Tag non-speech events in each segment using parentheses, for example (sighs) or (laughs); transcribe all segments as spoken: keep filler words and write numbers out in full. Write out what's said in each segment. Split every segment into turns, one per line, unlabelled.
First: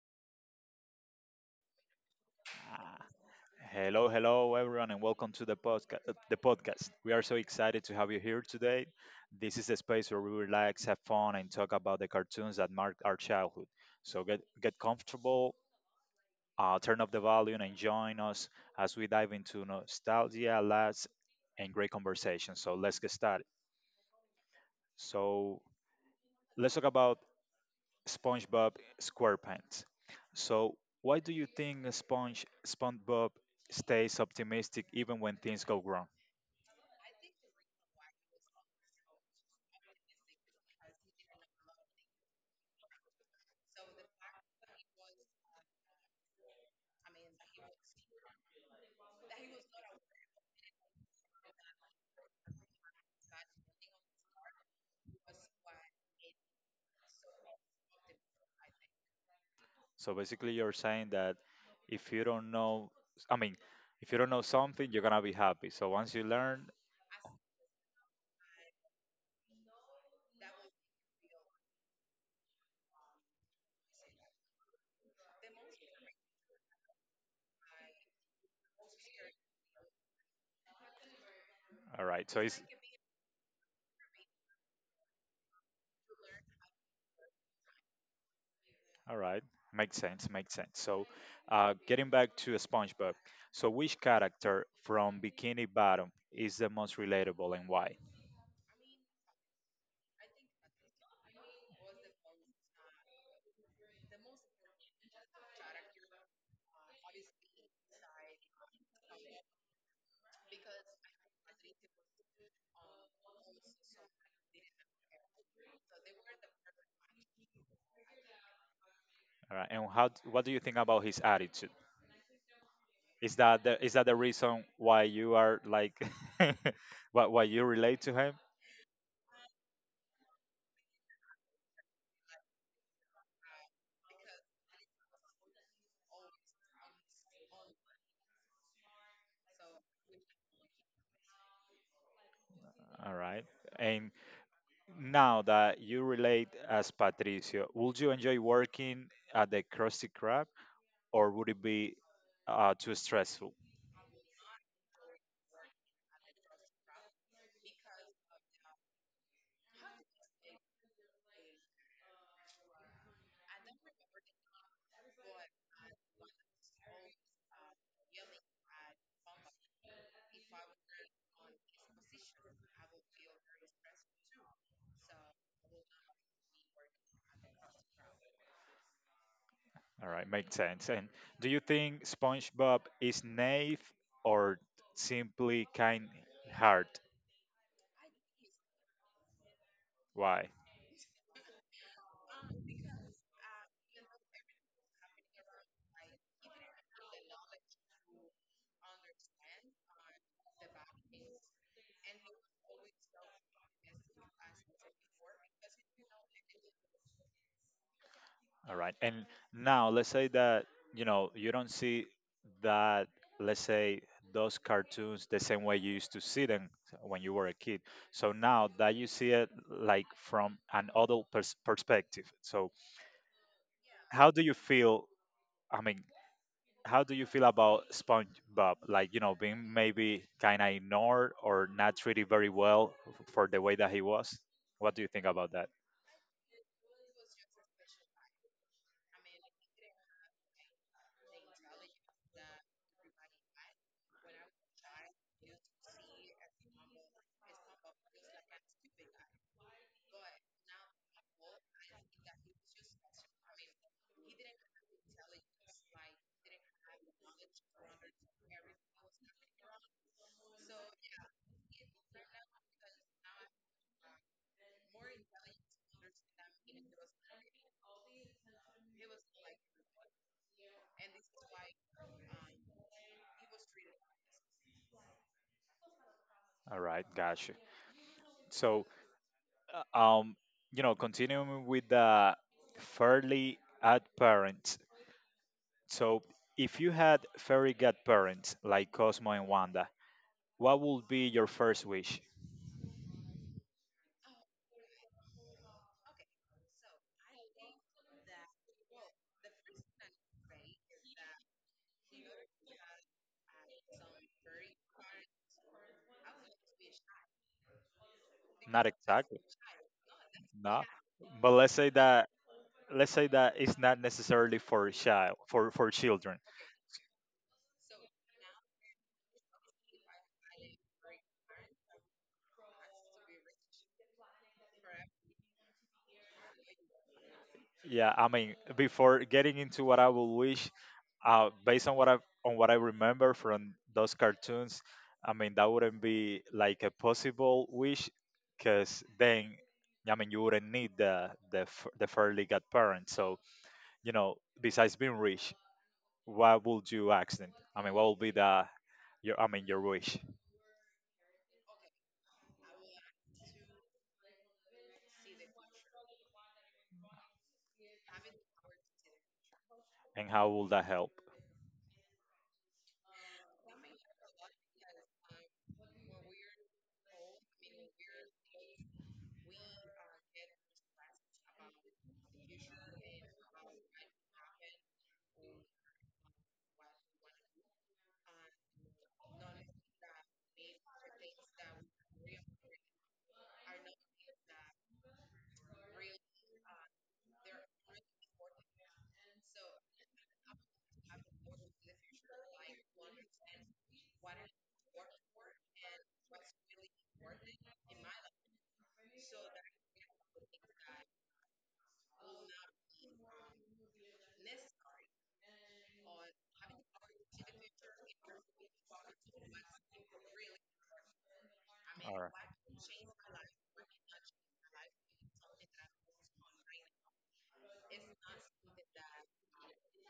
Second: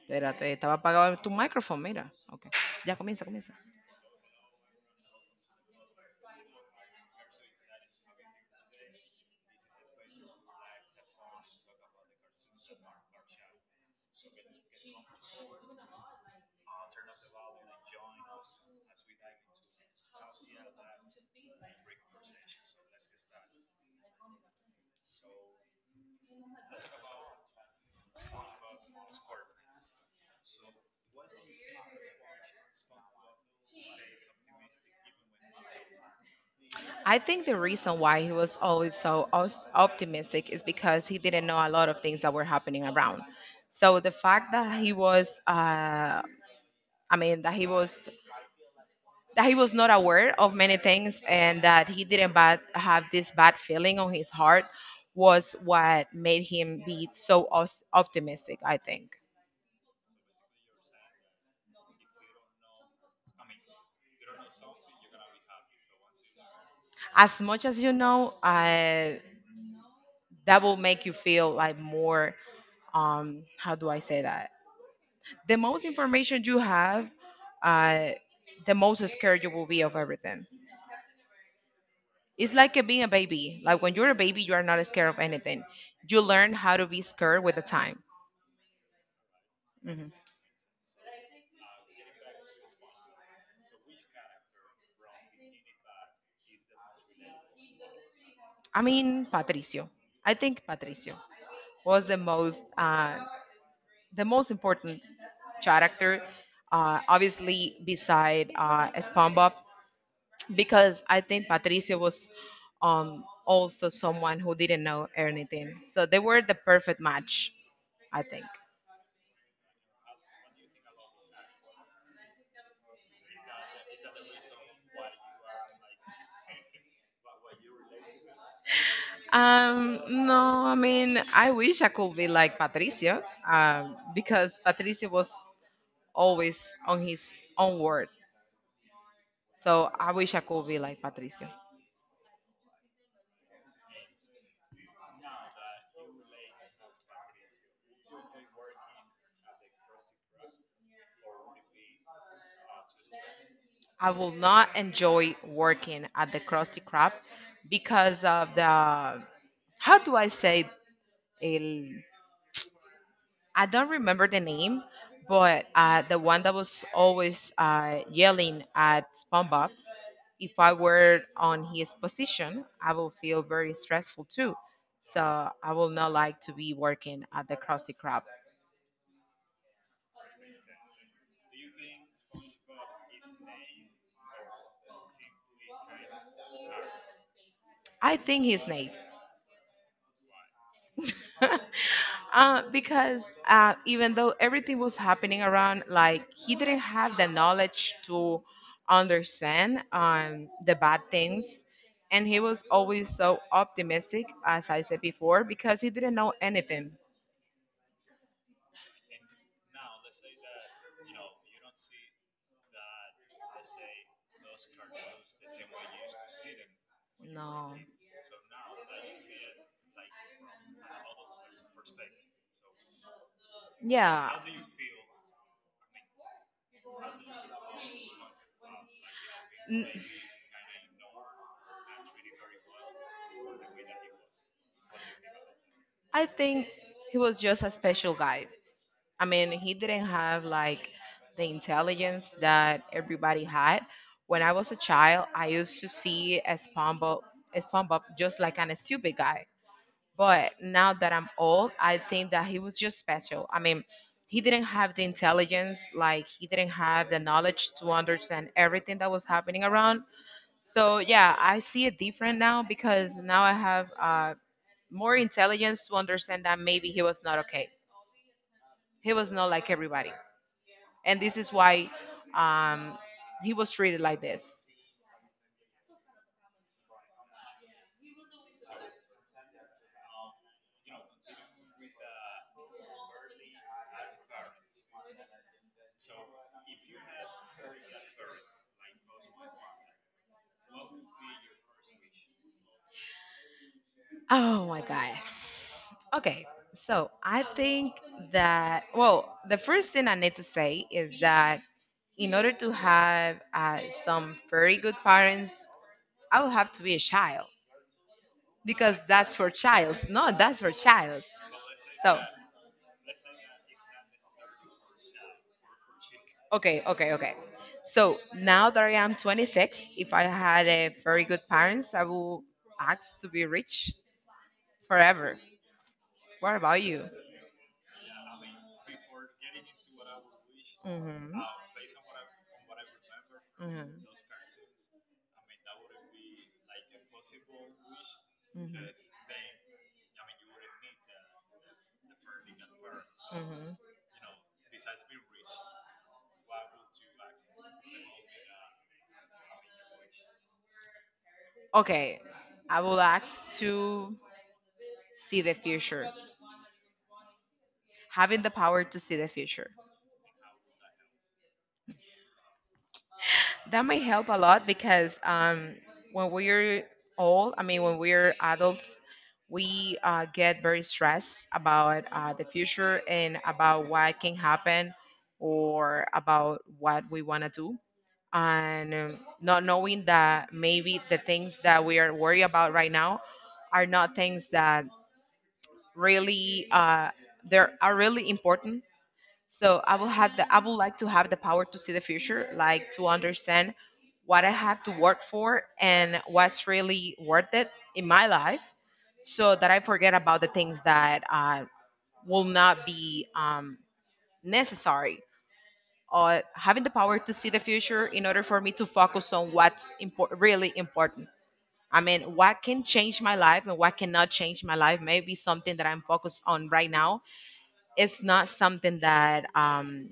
Espérate, estaba apagado tu micrófono, mira. Okay. Ya
Ah,
comienza, comienza.
hello, hello, everyone, and welcome to the podcast. The podcast. We are so excited to have you here today. This is the space where we relax, have fun, and talk about the cartoons that marked our childhood. So get get comfortable, uh, turn up the volume, and join us as we dive into nostalgia, laughs, and great conversation. So let's get started. So let's talk about SpongeBob SquarePants. So why do you think Sponge SpongeBob stays optimistic even when things go wrong?
I think the reason why he was always so os- optimistic is because he didn't know a lot of things that were happening around. So the fact that he was, uh, I mean, that he was that he was not aware of many things and that he didn't bad, have this bad feeling on his heart was what made him be so os- optimistic, I think.
So basically, you're saying that if you don't know, I mean, if you don't know something, you're gonna be happy. So once you learn,
As much as you know, uh, that will make you feel like more, um how do I say that, the most information you have, uh the most scared you will be of everything.
all right. So
It's
it's
like a, being a baby. Like when you're a baby, you are not scared of anything. You learn how to be scared with the time.
all right. Makes
Hmm.
sense. Makes sense. So, uh, getting back to SpongeBob. So which character from Bikini Bottom is the most relatable and why?
I mean, patricio I think Patricio was the most, uh the most important character, uh obviously beside uh SpongeBob. Because I think Patricio was, um, also someone who didn't know anything. So they were the perfect match, I think.
All right. And how? d- What do you think about his attitude? Is that the, is that the reason why you are like, (laughs) why why you relate to him?
Um, no, I mean, I wish I could be like Patricio, um, because Patricio was always on his own word. So I wish I could be like Patricio.
All right. And now that you relate as Patricio, would you enjoy working at the Krusty Krab, or would it be uh, too stressful?
I will not enjoy working at the Krusty Krab because of the, how do I say it? I don't remember the name, but uh, the one that was always uh, yelling at SpongeBob. If I were on his position, I will feel very stressful too. So I will not like to be working at the Krusty Krab.
All right, makes sense. And do you think SpongeBob is naive or simply kind hearted?
I think his name.
Why?
(laughs) Uh, because uh, even though everything was happening around, like he didn't have the knowledge to understand, um, the bad things. And he was always so optimistic, as I said before, because he didn't know anything.
All right. And now let's say that, you know, you don't see that, let's say, those cartoons the same way you used to see them when you were a
No.
kid. So now that you see it like from an adult pers- perspective. So
Yeah.
how do you feel? I mean, how do you feel about SpongeBob? Like, you know, being
N-
maybe kind of ignored or not treated very well f- for the way that he was? What do you think about that?
I think he was just a special guy. I mean, he didn't have like the intelligence that everybody had. When I was a child, I used to see a SpongeBob, a SpongeBob just like an stupid guy. But now that I'm old, I think that he was just special. I mean, he didn't have the intelligence, like he didn't have the knowledge to understand everything that was happening around. So yeah, I see it different now because now I have, uh, more intelligence to understand that maybe he was not okay. He was not like everybody, and this is why, um, he was treated like this.
All right. Gotcha. So uh, um, you know, continuing with the fairly odd parents. So, if you had fairy godparents like Cosmo and Wanda, what would be your first wish?
Oh my God. Okay, so I think that, well, the first thing I need to say is that in order to have, uh, some very good parents, I will have to be a child
Not
because that's
exactly,
for childs. No, that's for
no.
childs.
But let's say
So,
that let's say that it's not necessarily for child for for children.
okay, okay, okay. So now that I am twenty-six, if I had a very good parents, I will ask to be rich forever. What about you?
Yeah, I mean, before getting into what I will wish,
Mm-hmm.
uh, based on what I on what I remember from
Mm-hmm.
those cartoons, I mean that wouldn't be like a possible wish,
Mm-hmm.
because then, I mean, you wouldn't need the the f- the fairly godparent. So
Hmm.
you know, besides being rich, what would you ask them? I mean, what would be the your I mean your wish,
Okay, I will ask to see the future, having the power to see the future.
and how will that help?
That may help a lot because, um, when we're old, I mean, when we're adults, we, uh, get very stressed about, uh, the future and about what can happen or about what we want to do. And, um, not knowing that maybe the things that we are worried about right now are not things that really uh, they are really important. So I will have the I would like to have the power to see the future, like to understand what I have to work for and what's really worth it in my life, so that I forget about the things that, uh, will not be, um, necessary. Or having the power to see the future in order for me to focus on what's impor- really important. I
All right.
mean, what can change my life and what cannot change my life. Maybe something that I'm focused on right now is not something that, um,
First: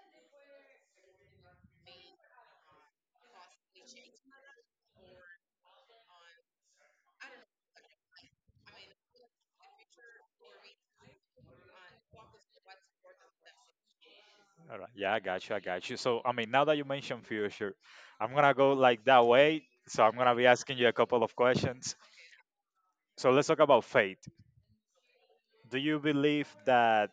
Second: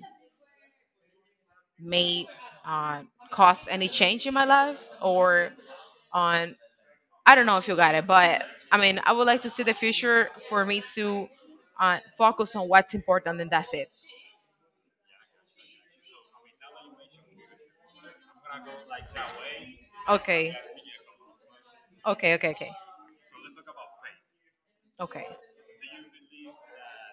may, uh, cause any change in my life, or on, I don't know if you got it, but I mean I would like to see the future for me to, uh, focus on what's important and that's it.
All right. Yeah, I got you. I got you. So, I mean, now that you mentioned future, I'm going to go like that way. So, I'm going to be
Okay.
asking you a couple of questions.
Okay, okay, okay.
So, let's talk about fate.
Okay.
Do you believe that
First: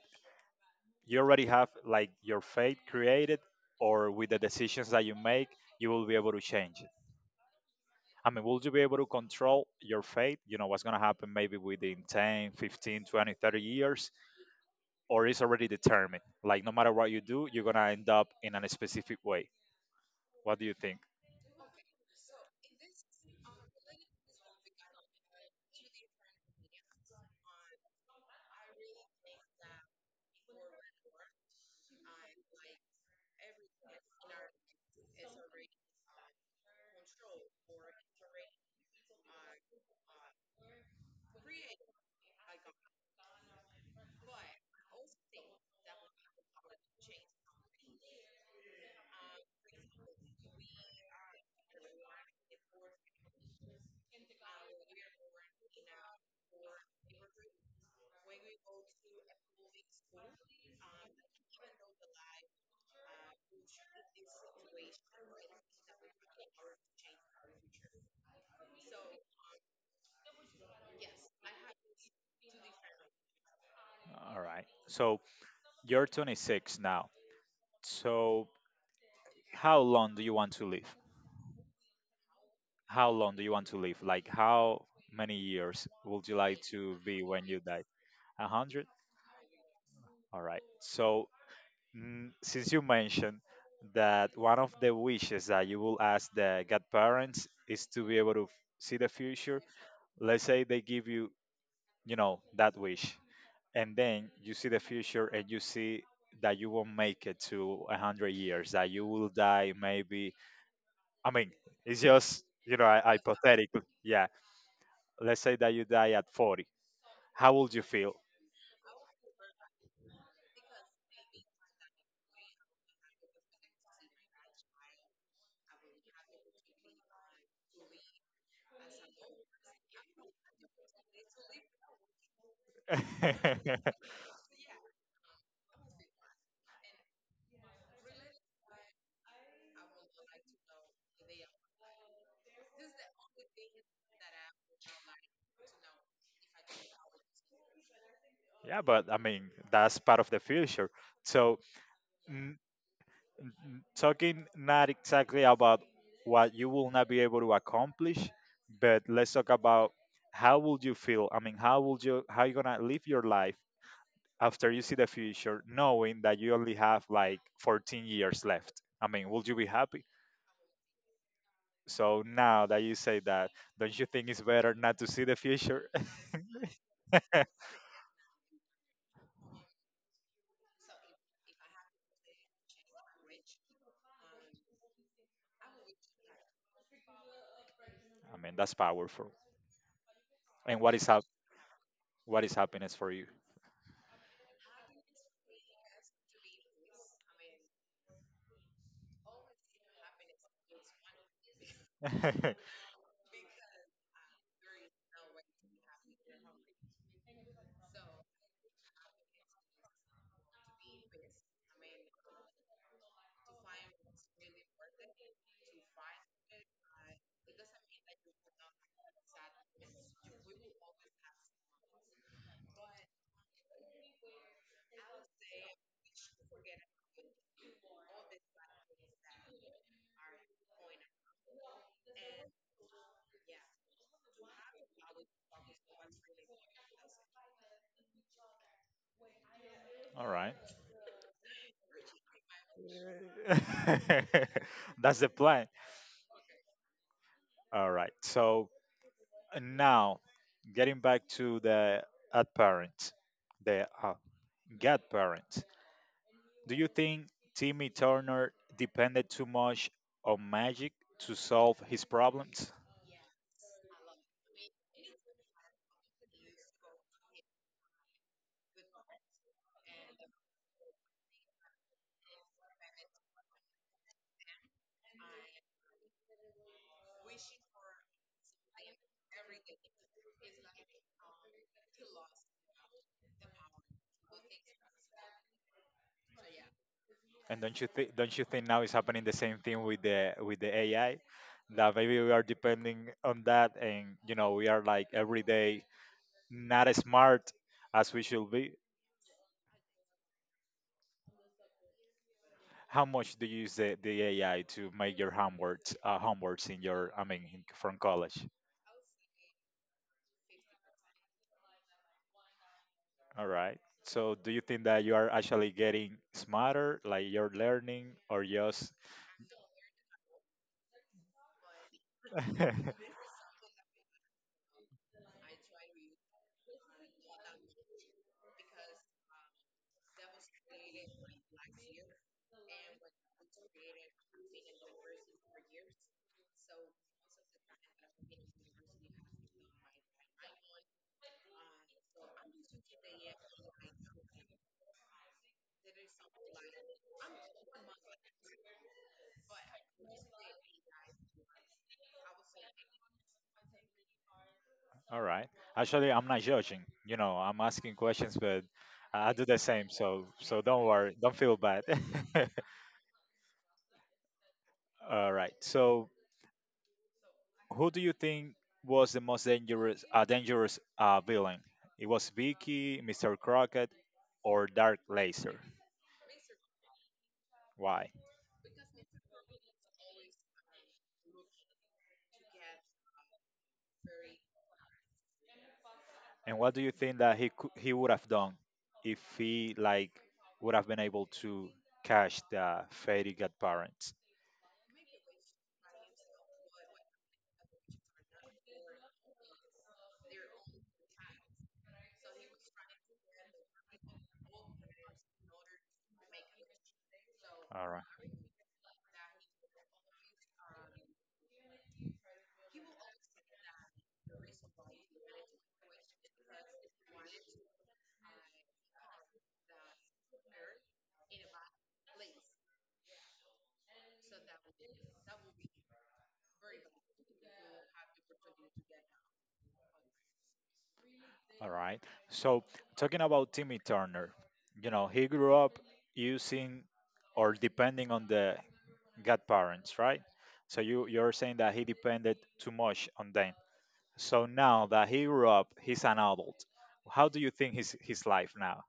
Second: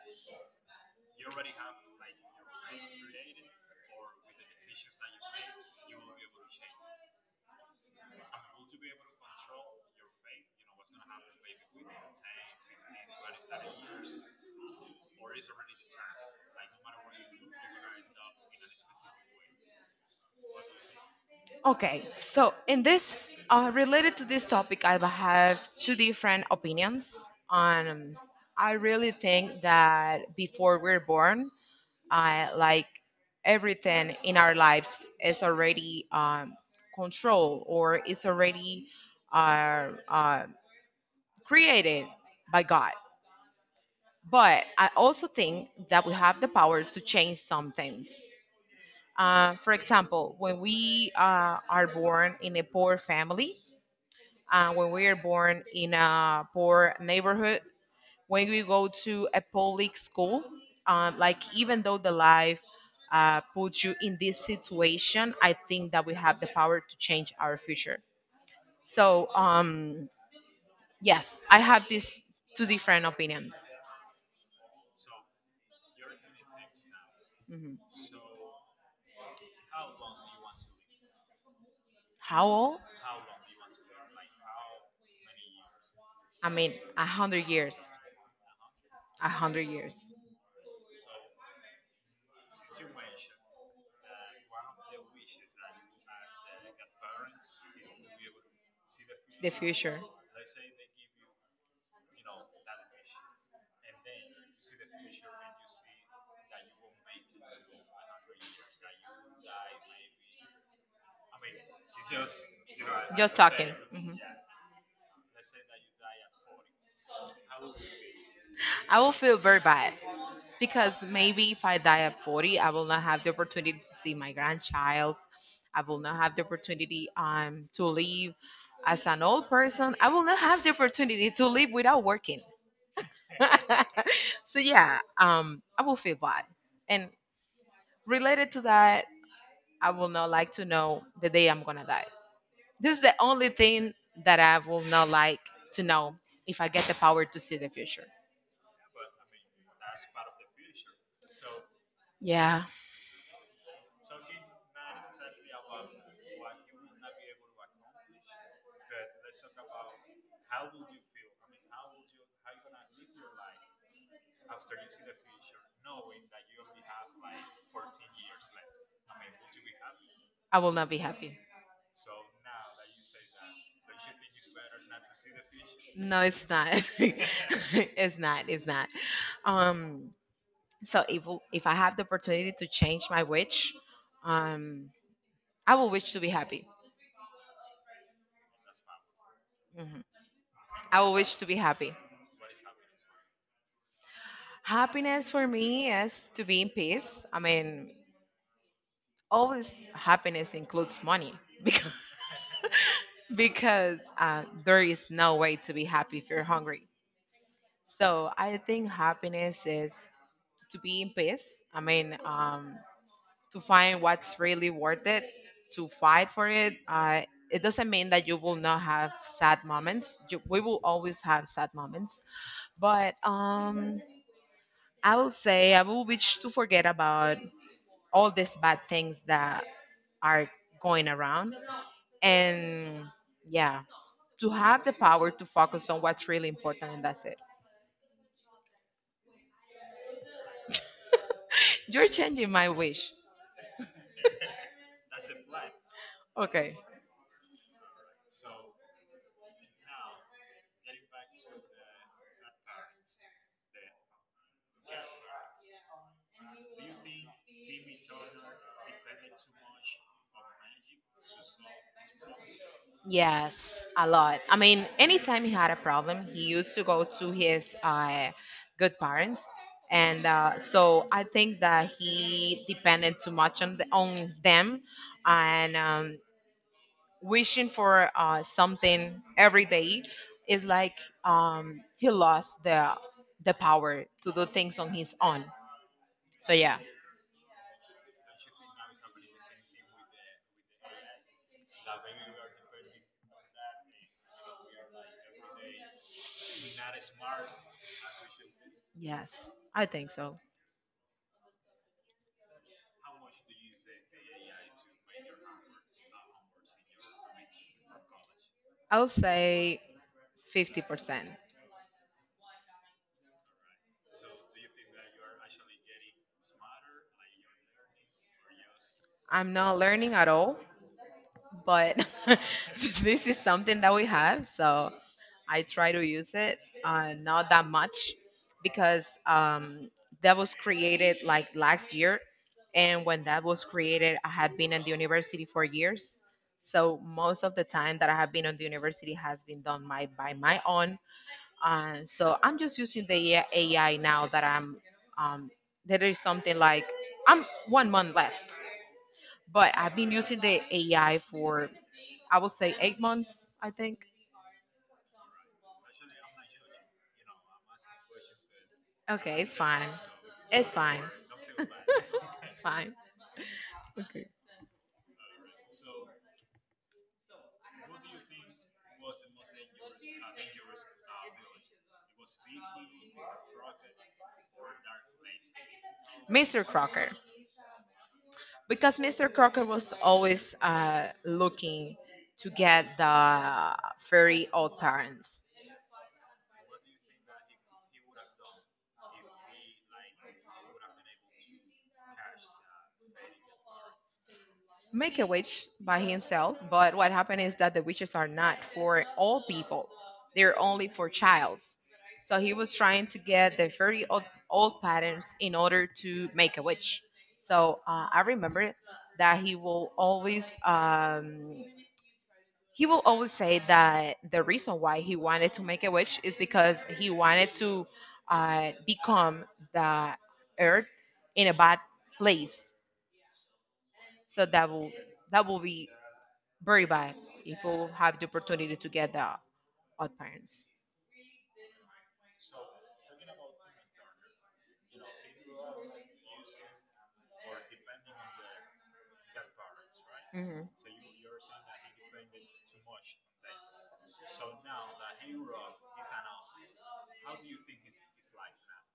you already have like your fate created, or with the decisions that you make, you will be able to change it? I mean, will you be able to control your fate? You know, what's going to happen maybe within ten, fifteen, twenty, thirty years, or is already determined? Like, no matter what you do, you're going to end up in a specific way. What do you think?
Okay, so in this, uh, related to this topic, I have two different opinions. On, I really think that before we're born, uh, like everything in our lives is already, um, controlled or is already uh, uh, created by God. But I also think that we have the power to change some things. Uh, for example, when we, uh, are born in a poor family, uh, when we are born in a poor neighborhood, when we go to a public school, um, like even though the life, uh, puts you in this situation, I think that we have the power to change our future. So, um, yes, I have these two different opinions.
All right. So, you're twenty-six now.
Mhm.
So, how long do you want to live?
How old?
How long do you want to live? Like, how many years would you
I
like
mean,
to
a
be when
hundred
you
years.
die? A hundred?
A hundred years.
All right. So, mm, since you mentioned that one of the wishes that you will ask the godparents is to be able to f- see the
The
future,
future.
let's say they give you, you know, that wish, and then you see the future and you see that you won't make it to a hundred years, that you will die maybe, I mean, it's just, you know, I
Just talking.
hypothetical. Yeah. Let's say that you die at forty. How would you feel?
Mhm. I will feel very bad because maybe if I die at forty, I will not have the opportunity to see my grandchild. I will not have the opportunity, um, to live as an old person. I will not have the opportunity to live without working.
(laughs) Yeah,
(laughs) So yeah, um, I will feel bad. And related to that, I will not like to know the day I'm gonna die. This is the only thing that I will not like to know if I get the power to see the future.
but I mean, that's part of the future. So, n-
Yeah,
n- talking not exactly about what you will not be able to accomplish, but let's talk about how would you feel? I mean, how would you how you going to live your life after you see the future knowing that you only have like fourteen years left? I mean, would you be happy?
I will not be happy.
So now that you say that, don't you think it's better not to see the future?
No,
(laughs)
it's not. (laughs)
I
It's not. It's not. Um, so if if I have the opportunity to change my wish, um, I will wish to be happy.
mean, that's powerful.
Mhm.
And what
I
is
will
hap-
wish to be happy.
what is happiness for you?
Happiness for me is to be in peace. I mean, always happiness includes money (laughs) because,
(laughs)
because uh, there is no way to be happy if you're hungry. So I think happiness is to be in peace. I mean, um, to find what's really worth it, to fight for it. Uh, it doesn't mean that you will not have sad moments. You, we will always have sad moments, but, um, I will say I will wish to forget about all these bad things that are going around, and yeah, to have the power to focus on what's really important and that's it.
All right.
You're changing my wish.
(laughs) That's the plan.
Okay.
All right. So now, getting back to the ad parent, the uh, god parent. Do you think Timmy Turner depended too much on magic to solve his problems?
Yes, a lot. I mean, anytime he had a problem, he used to go to his, uh, good parents, and uh, so I think that he depended too much on, the, on them, and, um, wishing for, uh, something every day is like, um, he lost the the power to do things on his own. So yeah.
And don't you think don't you think now is happening the same thing with the with the A I? That maybe we are depending on that and, you know, we are like every day not as smart as we should be.
Yes, I think so.
How much do you use the, the A I to make your homeworks, uh, homeworks in your, I mean, in, from college?
I'll say fifty percent.
All right. So do you think that you are actually getting smarter, like you're learning, or just
I'm not learning at all, but (laughs)
(laughs)
this is something that we have, so I try to use it, uh, not that much because, um, that was created like last year, and when that was created, I had been in the university for years. So most of the time that I have been on the university has been done my by my own. Uh, so I'm just using the A- AI now that I'm, um, that is something like I'm one month left, but I've been using the A I for I would say eight months, I think.
All right. Actually, I'm not judging. You know, I'm asking questions, but I I
Okay,
do
it's
the
fine.
same. So, so
It's
don't
fine.
worry. Don't feel
(laughs)
bad.
It's fine. Okay.
(laughs) All right. So, who do you think was the most dangerous, uh, dangerous uh, villain? It was Vicky, Mister Crockett, or Dark Laser.
mister Crocker,
Why?
because mister Crocker was always, uh, looking to get the very old parents.
And what do you think that he cou- he would have done if he, like, would have been able to catch the fairy godparents?
Make a witch by himself. But what happened is that the witches are not for all people; they're only for childs. So he was trying to get the very old, old patterns in order to make a witch. So,
All
uh,
right.
I remember that he will always um, he will always say that the reason why he wanted to make a witch is because he wanted to, uh, become the earth in a bad place. So that will that will be very bad if we'll have the opportunity to get the odd parents.
All right. So, talking about Timmy Turner, you know, he grew up using or depending on the godparents, right?
Mhm.
So you you're saying that he depended too much on them. So now that he grew up, he's an adult. How do you think his his life now?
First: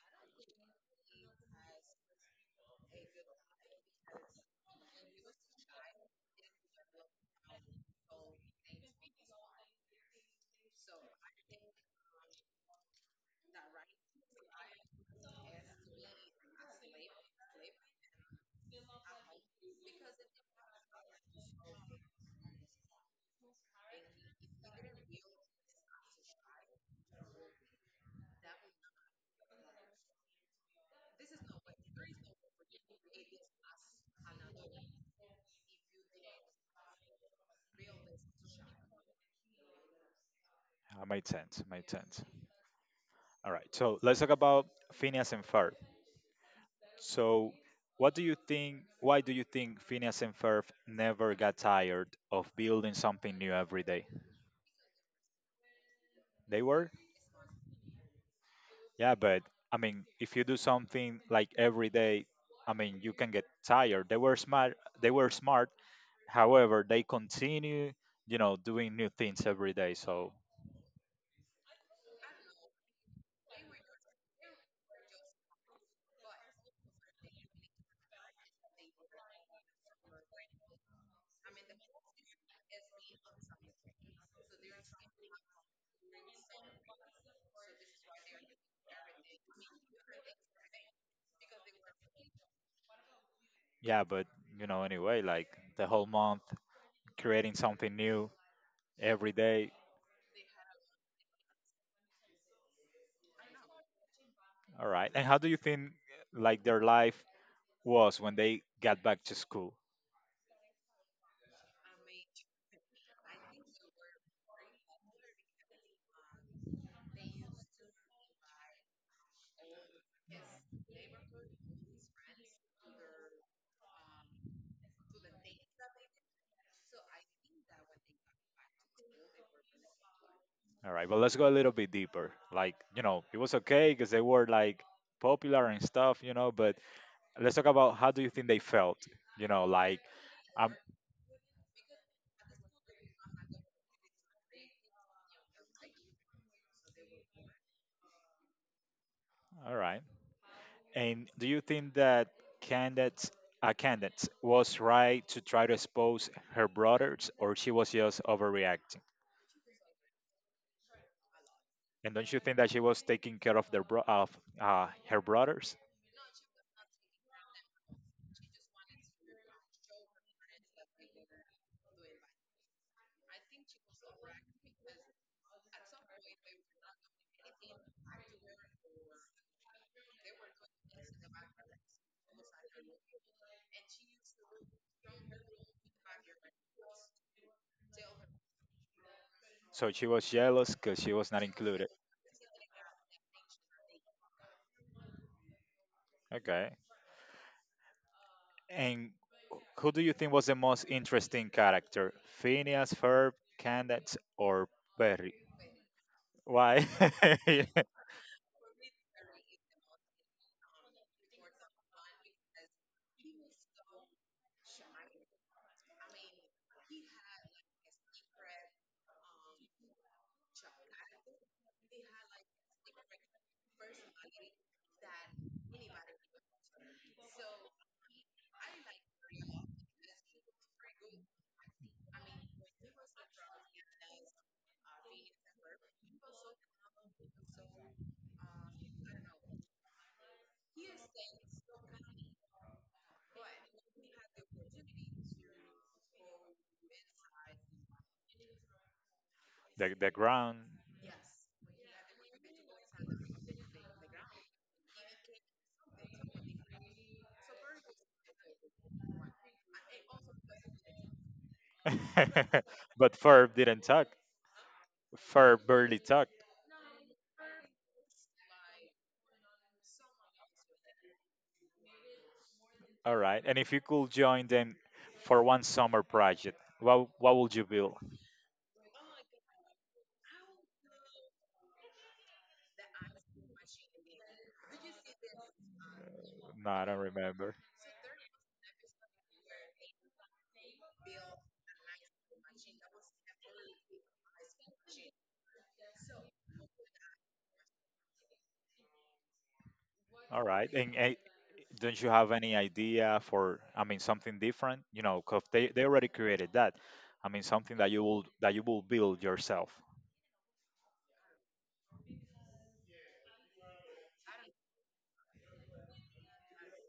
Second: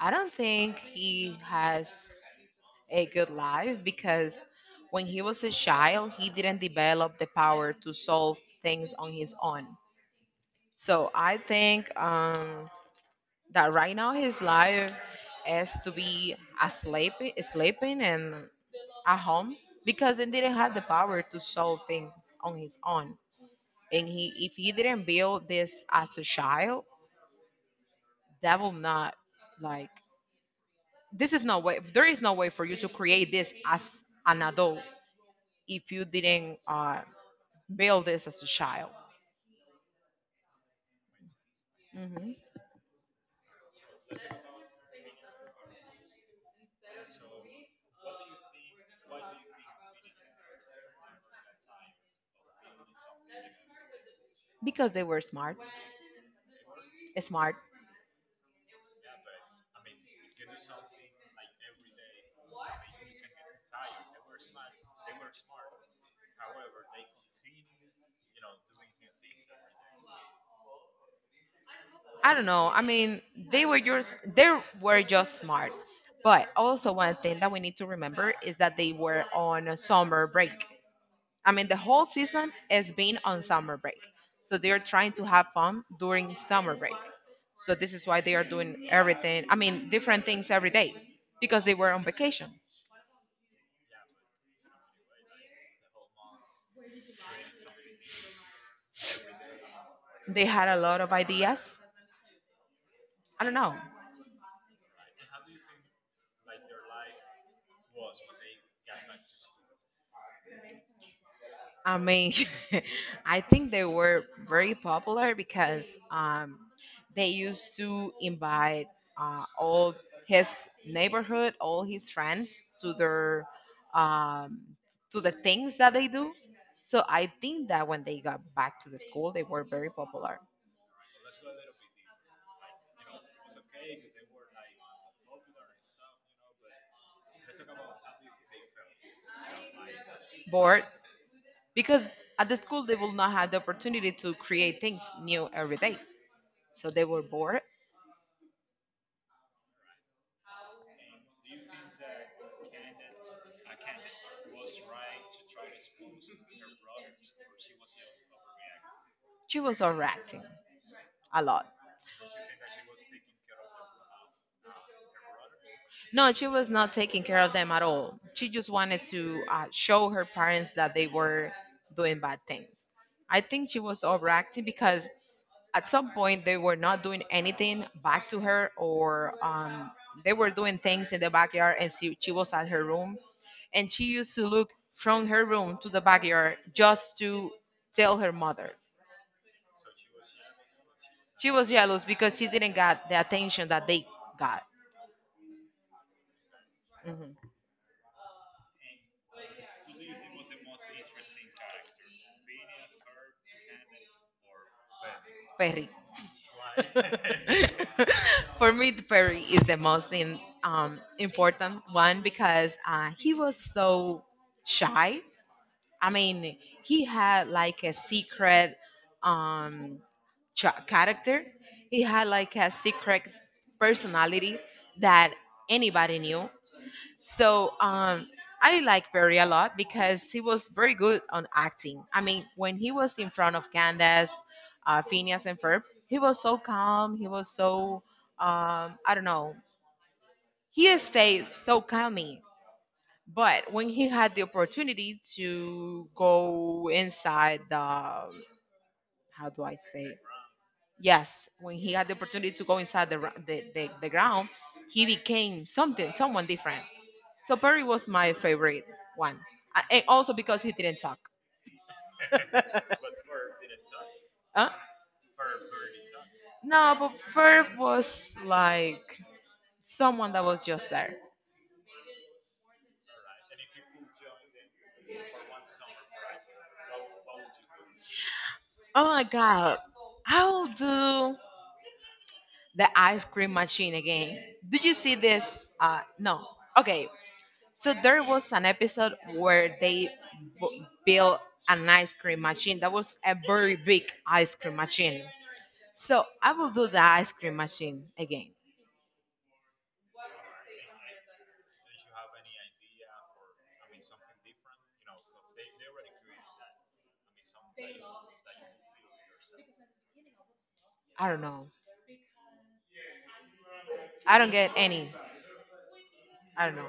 I don't think he has a good life because when he was a child, he didn't develop the power to solve things on his own. So I think, um, that right now his life is to be asleep, sleeping and at home because he didn't have the power to solve things on his own. And he if he didn't build this as a child, that will not, like, this is no way there is no way for you to create this as an adult if you didn't, uh, build this as a child.
Uh, made sense. Made sense.
Hmm.
All right. So let's talk about Phineas and Ferb. So what do you think? Why do you think Phineas and Ferb never got tired of building something new every day?
Because they were smart.
They were.
Smart.
Yeah, but I mean, if you do something like every day, I mean, you can get tired. They were smart. They were smart. However, they continue, you know, doing new things every day. So
I don't know, I mean, they were just they were just smart. But also one thing that we need to remember is that they were on a summer break. I mean, the whole season has been on summer break. So they are trying to have fun during summer break. So this is why they are doing everything, I mean, different things every day because they were on vacation.
yeah, but you know, anyway, like the whole month creating something new every day.
They had a lot of ideas. I don't know.
All right. And how do you think like their life was when they got back to school?
I mean, (laughs) I think they were very popular because um, they used to invite uh, all his neighborhood, all his friends to their um, to the things that they do. So I think that when they got back to the school, they were very popular.
All right. But let's go a little bit deeper. Like, you know, it was okay because they were like popular and stuff, you know, but let's talk about how do you think they felt, you know like, um
Bored because at the school they will not have the opportunity to create things new every day, so they were bored.
all right. And do you think that candace uh, candace was right to try to expose her brothers, or she was just overreacting?
She was overacting a lot.
And don't you think that she was taking care of their bro- of uh, her brothers?
No, she was not taking care of them at all. She just wanted to uh, show her parents that they were doing bad things. I think she was overacting because at some point they were not doing anything back to her, or um, they were doing things in the backyard, and she, she was at her room. And she used to look from her room to the backyard just to tell her mother.
So she was jealous because she was not
She was
included.
jealous because she didn't get the attention that they got.
Okay.
Mhm.
And who do you think was the most interesting character? Phineas, Ferb, Candace, or Perry?
Perry.
Why? (laughs)
(laughs) For me, Perry is the most in, um, important one because uh, he was so shy. I mean, he had like a secret um, ch- character. He had like a secret personality that anybody knew. So um, I like Barry a lot because he was very good on acting. I mean, when he was in front of Candace, uh, Phineas, and Ferb, he was so calm. He was so, um, I don't know, he stayed so calming. But when he had the opportunity to go inside the, how do I
the,
say,
the ground.
Yes, when he had the opportunity to go inside the, gra- the, the, the ground, he became something, someone different. So Perry was my favorite one. Uh, And also because he didn't talk.
(laughs) but Ferb didn't talk.
Huh?
Ferb barely talked.
No, but Ferb was like someone that was just there.
All right. And if you could join them for one summer project, what what would you build?
Oh my God, I'll do the ice cream machine again. Did you see this? Uh, no.
No, I don't
Okay,
remember.
so there was an episode where they b- built an ice cream machine. That was a very big ice cream machine. So I will do the ice cream machine again.
All right. And, and don't you have any idea for? I mean, something different. You know, 'cause they they already created that. I mean, something that you will that you will build yourself.
I don't know. I don't get any. I don't know.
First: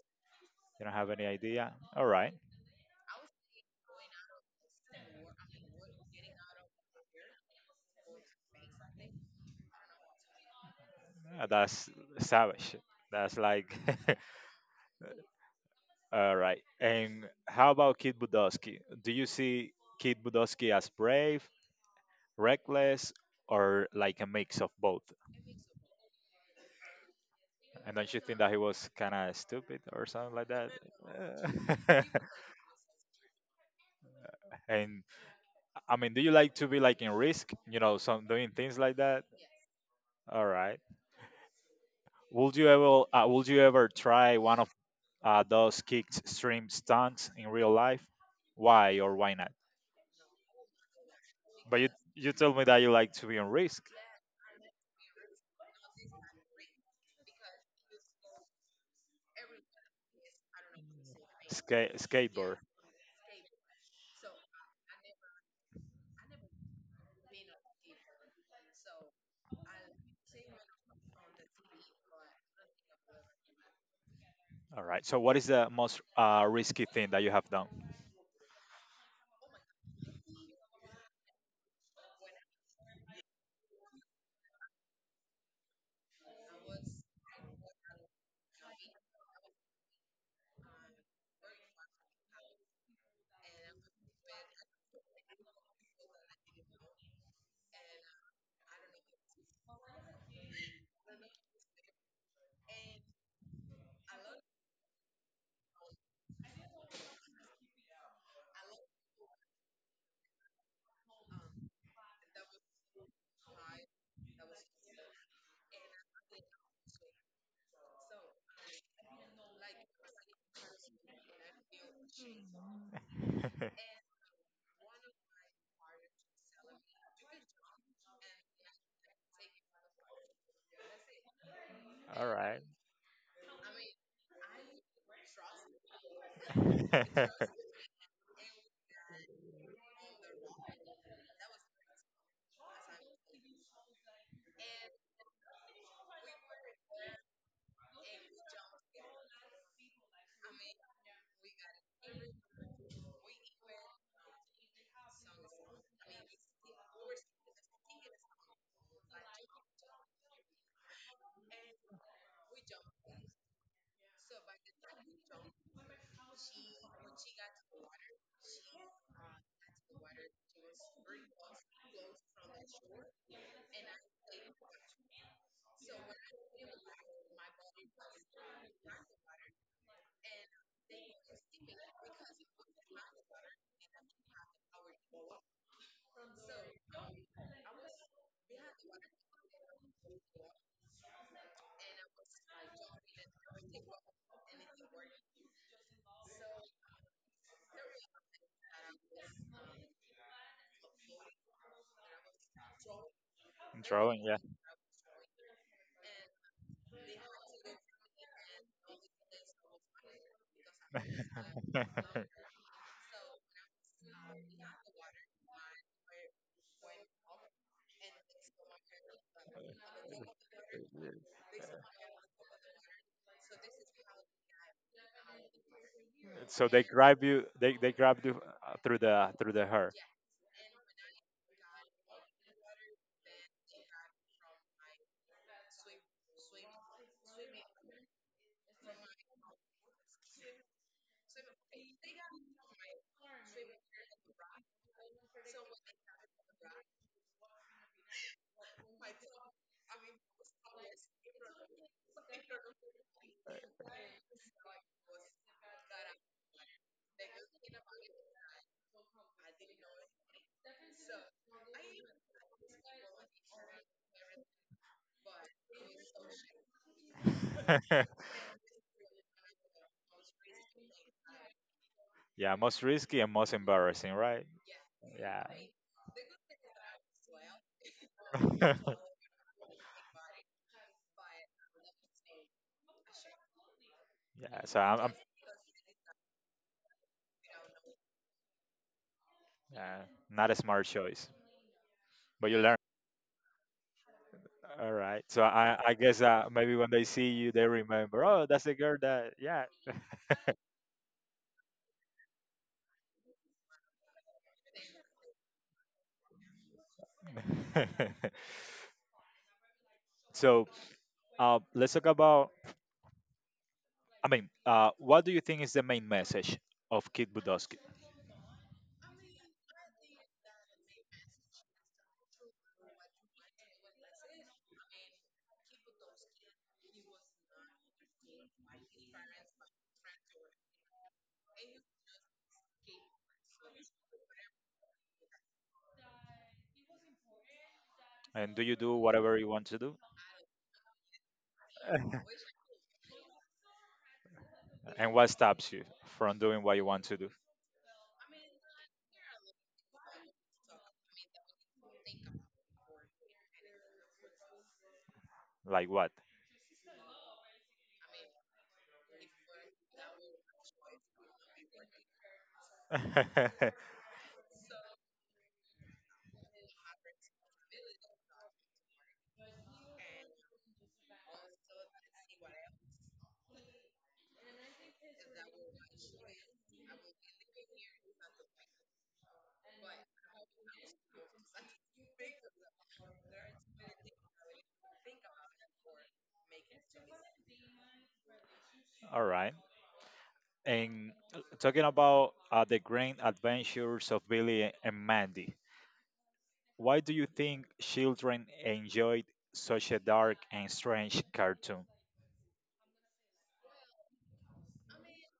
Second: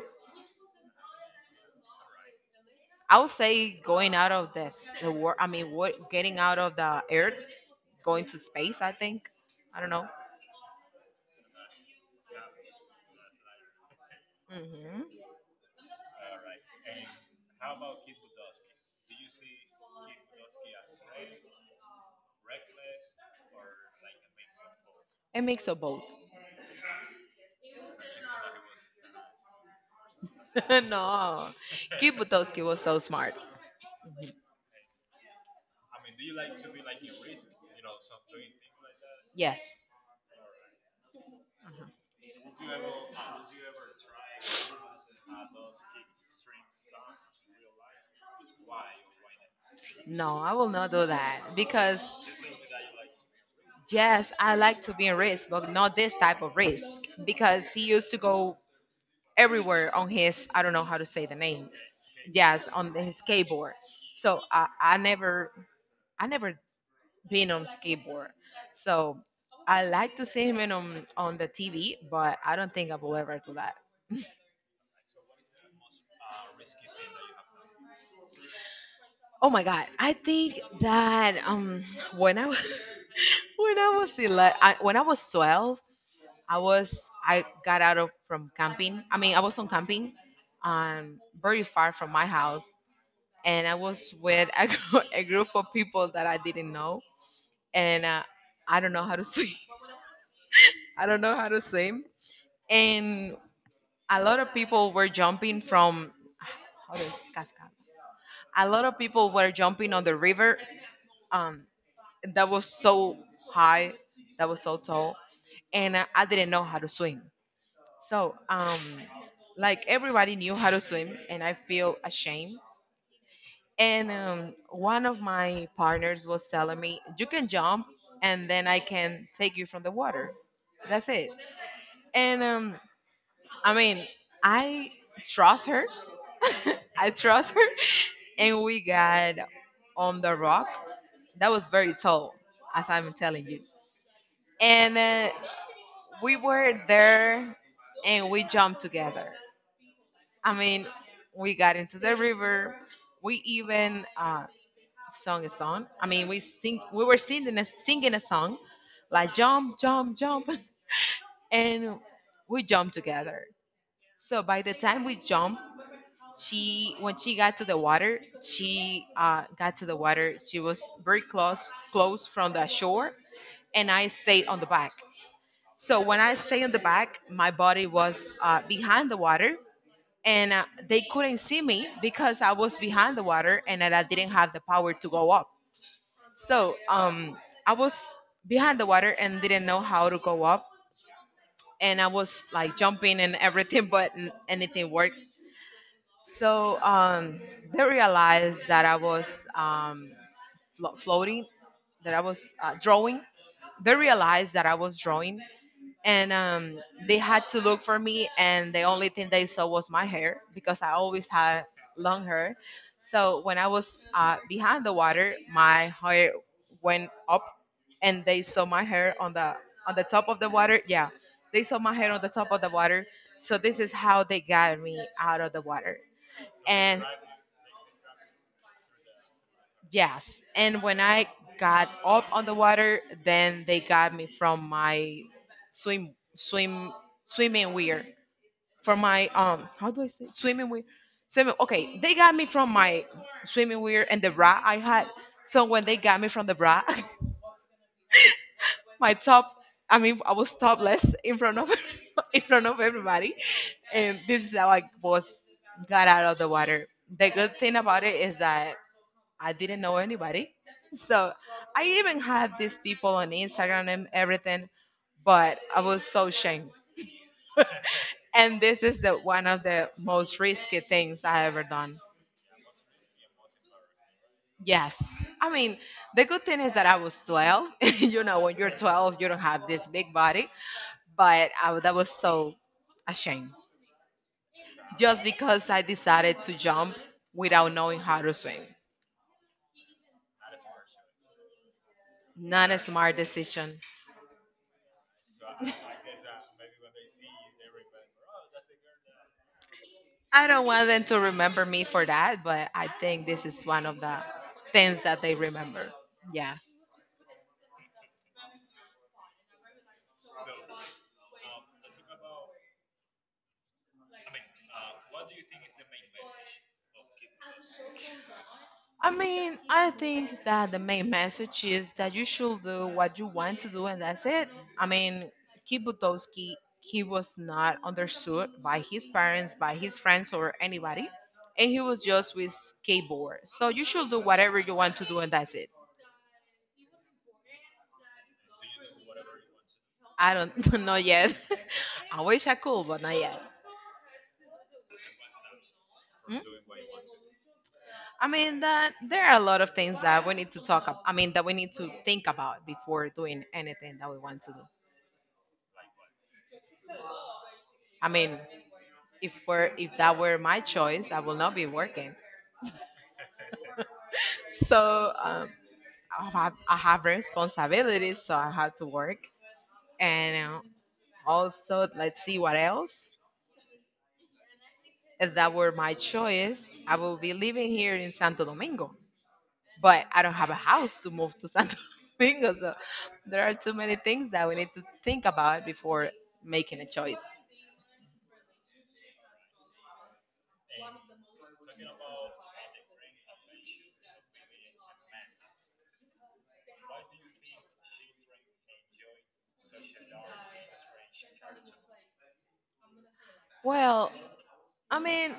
You don't have any idea. All right.
I would say going out of this, the war. I mean, what getting out of the earth, going to space. I think. I don't know.
Uh, That's savage. That's like
Hmm.
(laughs) All right. And how about Kid Budowski? Do you see Kid Budowski as brave, reckless, or like a mix of both?
A mix of both.
And don't you think that he was kind of stupid or something like that?
(laughs) No.
Uh,
Kibutowski was so smart.
(laughs) and I mean, do you like to be like in risk? You know, some doing things like that.
Yes.
All right. Would you ever, uh, would you ever try one of uh, those kick stream stunts in real life? Why or why not?
No, I will not do that
But you
because
you told me that you like to be on risk.
yes, I like to be in risk, but not this type of risk because he used to go everywhere on his, I don't know how to say the name.
Ska- skateboard.
Yes, on the- his skateboard. So I, I never, I never been on skateboard. So I like to see him in on, on the T V, but I don't think I will ever do that.
All right. So what is the most uh, risky thing that you have done?
Oh my God, I think that um when I was (laughs) when I was eleven, I, when I was twelve, I was I got out of from camping. I mean, I was on camping, um, very far from my house, and I was with a, gr- (laughs) a group of people that I didn't know, and uh, I don't know how to swim. (laughs) I don't know how to swim, and a lot of people were jumping from. (sighs) How do you- cascada. A lot of people were jumping on the river. Um, that was so high, that was so tall, and uh, I didn't know how to swim. So, um, like everybody knew how to swim, and I feel ashamed.
(laughs)
And um, one of my partners was telling me, "You can jump, and then I can take you from the water. That's it."
All
And
right.
um, I mean, I trust her.
(laughs)
(laughs) I
Right.
trust her, and we got on the rock that was very tall, as I'm telling you. And uh, we were there, and we jumped together. I mean, we got into the river. We even uh, sung a song. I mean, we sing. We were singing a, singing a song, like jump, jump, jump, (laughs) and we jumped together. So by the time we jumped, she when she got to the water, she uh, got to the water. She was very close, close from the shore, and I stayed on the back. So when I stayed on the back, my body was uh, behind the water, and uh, they couldn't see me because I was behind the water and that I didn't have the power to go up. So um, I was behind the water and didn't know how to go up, and I was like jumping and everything, (laughs) but n- anything worked. So um, they realized that I was um, flo- floating, that I was uh, drawing.
I'm
They
drawing, yeah.
realized that I was drawing, and um, they had to look for me, and the only thing they saw was my hair because I always had long hair. So when I was uh, behind the water, my hair went up, and they saw my hair on the on the top of the water. Yeah, they saw my hair on the top of the water. So this is how they got me out of the water.
(laughs) So they
And
grab you. They they grab you, uh, through the through the hair.
yes, and when I got up on the water, then they got me from my swim swim swimming weir, for my um how do I say, swimming wear, swimming. Okay, they got me from my swimming wear and the bra I had. So when they got me from the bra, (laughs) my top, I mean, I was topless in front of (laughs) in front of everybody, and this is how I was got out of the water. The good thing about it is that I didn't know anybody. So I even had these people on Instagram and everything, but I was so ashamed. (laughs) And this is the one of the most risky things I ever done.
(laughs) Yeah, most risky and most embarrassing, right?
Yes.
Yeah.
I mean, the good thing is that I was twelve. (laughs) You know, when you're twelve,
(laughs)
you don't have this big body, but I, that was so ashamed.
Yeah, so I'm, I'm
Just because I decided to jump without knowing how to swim.
uh, not a smart choice, but you
Not
learn.
a smart decision.
All right. So I, I guess, uh, maybe when they see you, they remember. Oh, that's the girl that. Yeah.
I don't want them to remember me for that, but I think this is one of the things that they remember. Yeah.
(laughs) So uh, let's talk about. I mean, uh, what do you think is the main message of Kid Budoski?
I mean, I think that the main message is that you should do what you want to do, and that's it. I mean, Kibutowski, he was not understood by his parents, by his friends, or anybody, and he was just with skateboard. So you should do whatever you want to do, and that's it.
And do you do whatever you want to do?
I don't (laughs) know yet. (laughs) I wish I could, but not yet.
(laughs) And what stops you from
Mm?
doing what you want to do?
I mean that there are a lot of things that we need to talk about. I mean that we need to think about before doing anything that we want to do.
Like what?
I mean, if were if that were my choice, I will not be working. So um, I have I have responsibilities, so I have to work. And uh, also, let's see what else. If that were my choice, I will be living here in Santo Domingo. But I don't have a house to move to Santo (laughs) Domingo, so there are too many things that we need to think about before making a choice.
(laughs) All right. And uh, talking about uh, the grand adventures of Billy and Mandy, why do you think children enjoyed such a dark and strange cartoon?
Well, I mean,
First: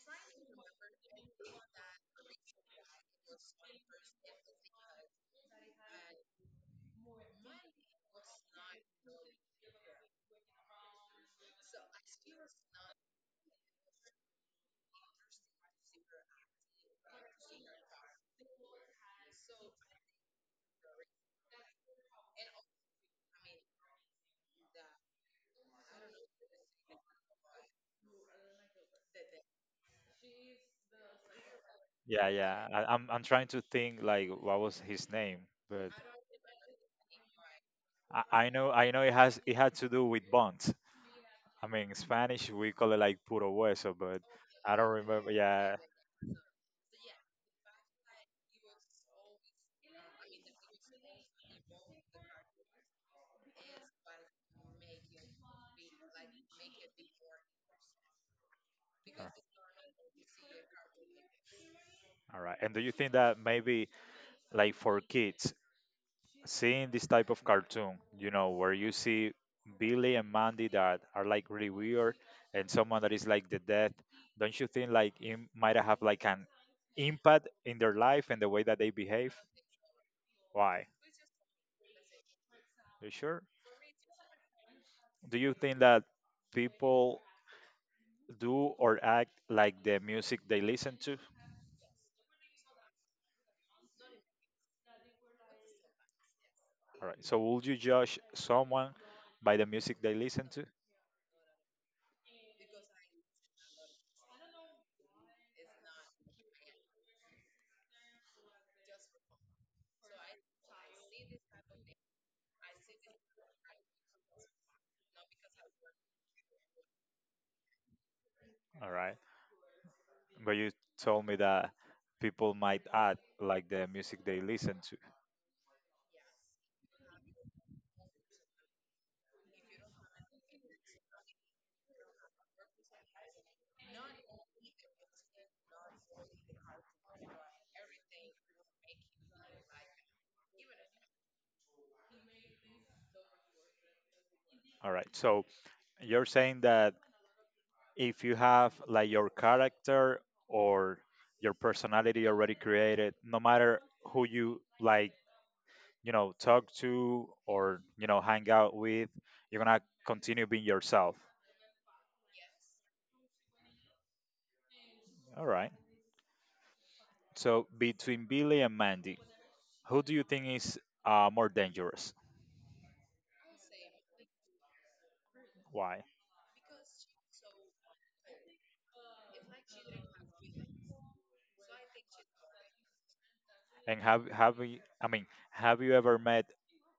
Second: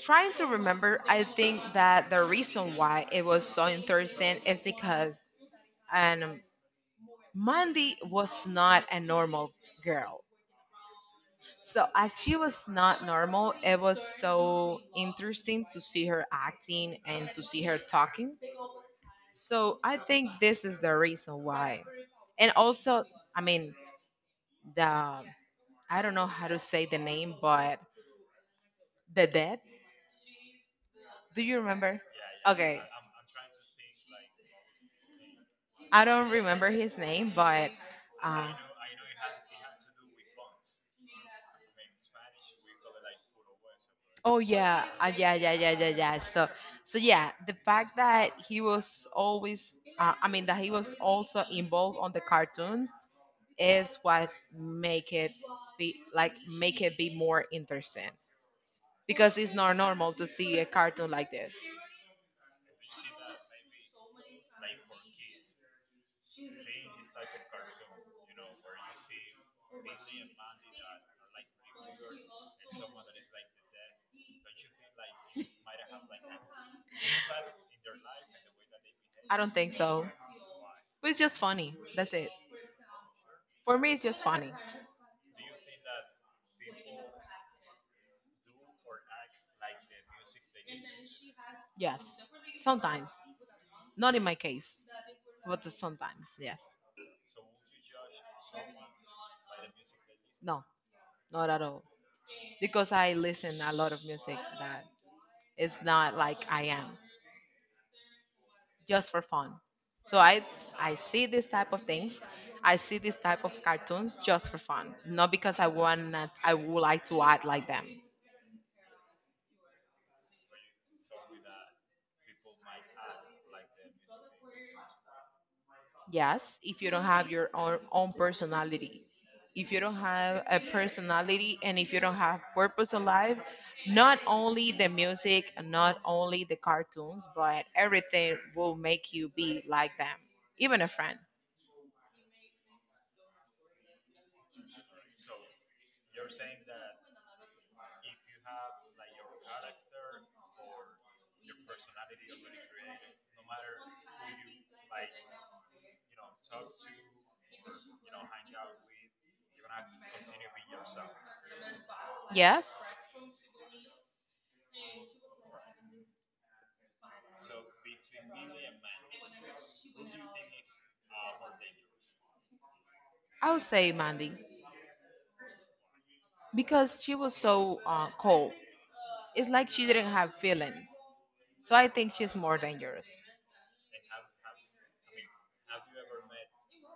trying to remember, I think that the reason why it was so interesting is because and um, Mandy was not a normal girl. So as she was not normal, it was so interesting to see her acting and to see her talking. So I think this is the reason why. And also, I mean, the I don't know how to say the name, but the dead. Do you remember?
Yeah, yeah. I,
Okay,
I'm I'm trying to think like what was his name, but
I don't remember his name, but
I, I
uh,
know I know it has it had to do with bonds. I mean, in Spanish we call it like puro hueso, but
oh
I
yeah,
don't
uh,
remember.
yeah, yeah, yeah,
Yeah.
yeah, yeah. So, so yeah, the fact that he was always, uh, I mean, that he was also involved on the cartoons is what make it be like make it be more interesting
Uh,
because it's not normal to see a cartoon like this.
All right. And do you think that maybe like for kids seeing this type of cartoon, you know, where you see Billy and Mandy that are like really weird and someone that is like the death, don't you think like it might have like an impact in their life and the way that they behave?
Think so.
Why?
It's just funny. That's it.
You sure?
For me, it's just funny.
Do you think that people do or act like the music they listen to?
Yes. Sometimes. Not in my case, but sometimes, yes.
All right. So would you judge someone by the music they listen to?
No, not at all. Because I listen a lot of music that is not like I am. Just for fun. So I I see this type of things. I see this type of cartoons just for fun, not because I want to- I would like to act like them.
All right. But you told me that people might act like the music they listen to.
Yes, if you don't have your own, own personality, if you don't have a personality and if you don't have purpose in life, not only the music, not only the cartoons, but everything will make you be like them, even a friend.
All right. So you're saying that if you have like your character or your personality already created, no matter who you like, you know, talk to or, you know, hang out with, you're going to continue being yourself.
Yes,
All right. So between Billy and Mandy, who do you think is uh, more dangerous?
I would say Mandy
Why?
because she was so uh, cold. It's like she didn't have feelings. So I think she's more dangerous.
And have have we, I mean, have you ever met